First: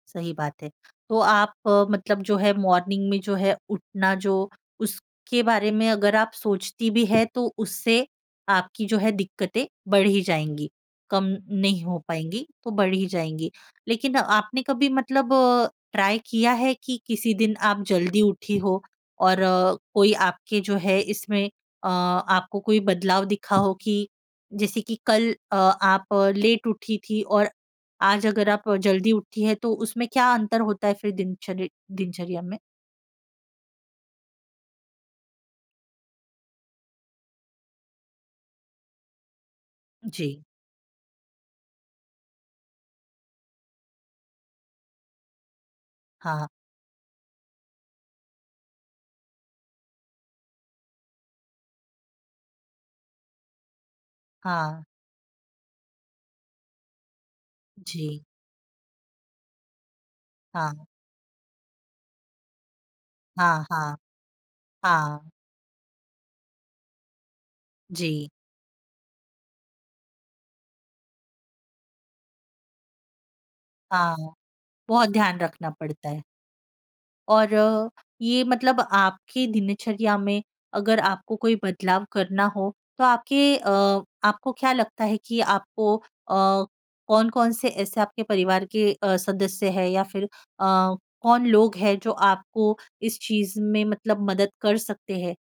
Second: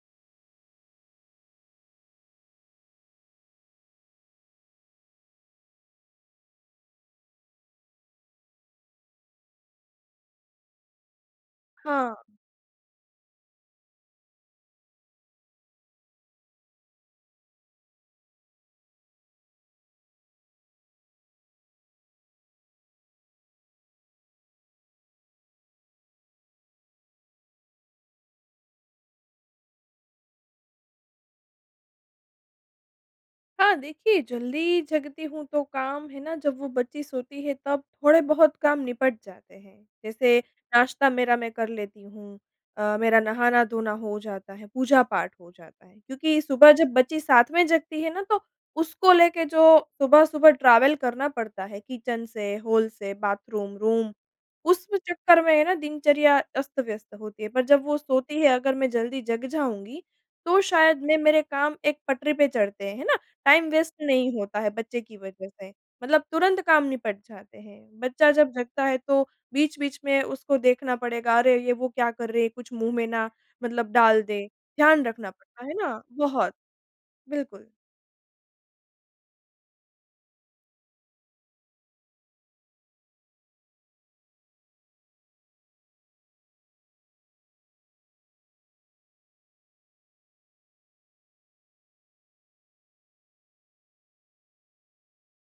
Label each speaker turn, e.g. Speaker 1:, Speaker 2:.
Speaker 1: सही बात है। तो आप मतलब जो है मॉर्निंग में जो है उठना जो उसके बारे में अगर आप सोचती भी हैं तो उससे आपकी जो है दिक़्क़तें बढ़ ही जाएँगी, कम नहीं हो
Speaker 2: हाँ।
Speaker 1: पाएँगी तो बढ़ ही जाएँगी। लेकिन आपने कभी मतलब अ, ट्राई किया है कि किसी दिन आप जल्दी उठी हो और कोई आपके जो है इसमें अ, आपको कोई बदलाव दिखा हो? कि जैसे कि कल अ, आप लेट उठी थीं और आज अगर आप जल्दी उठी हैं तो उसमें क्या अंतर होता है फिर दिनचर दिनचर्या में?
Speaker 2: हाँ, देखिए, जल्दी जगती हूँ तो काम, है ना जब वो बच्ची सोती है तब थोड़े-बहुत काम निपट जाते हैं। जैसे
Speaker 1: जी।
Speaker 2: नाश्ता मेरा मैं कर लेती हूँ, अ, मेरा नहाना-धोना हो जाता है, पूजा-पाठ हो जाता है। क्योंकि
Speaker 1: हाँ।
Speaker 2: सुबह जब बच्ची साथ में जगती है ना तो उसको लेके जो सुबह-सुबह ट्रैवल करना पड़ता है किचन से, हॉल से, बाथरूम, रूम
Speaker 1: हाँ।
Speaker 2: उस चक्कर में है ना दिनचर्या अस्त-व्यस्त होती है। पर जब वो
Speaker 1: छी
Speaker 2: सोती है, अगर मैं जल्दी जग जाऊँगी तो
Speaker 1: हाँ।
Speaker 2: शायद मैं मेरे काम एक पटरी पे चढ़ते हैं, है ना।
Speaker 1: हाँ,
Speaker 2: टाइम वेस्ट
Speaker 1: हाँ।
Speaker 2: नहीं होता है बच्चे की
Speaker 1: हाँ।
Speaker 2: वजह से, मतलब तुरंत काम निपट जाते हैं।
Speaker 1: जी।
Speaker 2: बच्चा जब जगता है तो बीच-बीच में उसको देखना पड़ेगा, अरे! ये वो क्या कर रही है, कुछ मुँह में ना मतलब डाल
Speaker 1: हाँ।
Speaker 2: दे। ध्यान
Speaker 1: बहुत
Speaker 2: रखना
Speaker 1: ध्यान
Speaker 2: पड़ता
Speaker 1: रखना
Speaker 2: है ना
Speaker 1: पड़ता है।
Speaker 2: बहुत।
Speaker 1: और
Speaker 2: बिल्कुल।
Speaker 1: अ, ये मतलब आपकी दिनचर्या में अगर आपको कोई बदलाव करना हो तो आपके अ, आपको क्या लगता है कि आपको अ, कौन-कौन से ऐसे आपके परिवार के अ, सदस्य हैं या फिर अ, कौन लोग है जो आपको इस चीज़ में मतलब मदद कर सकते हैं?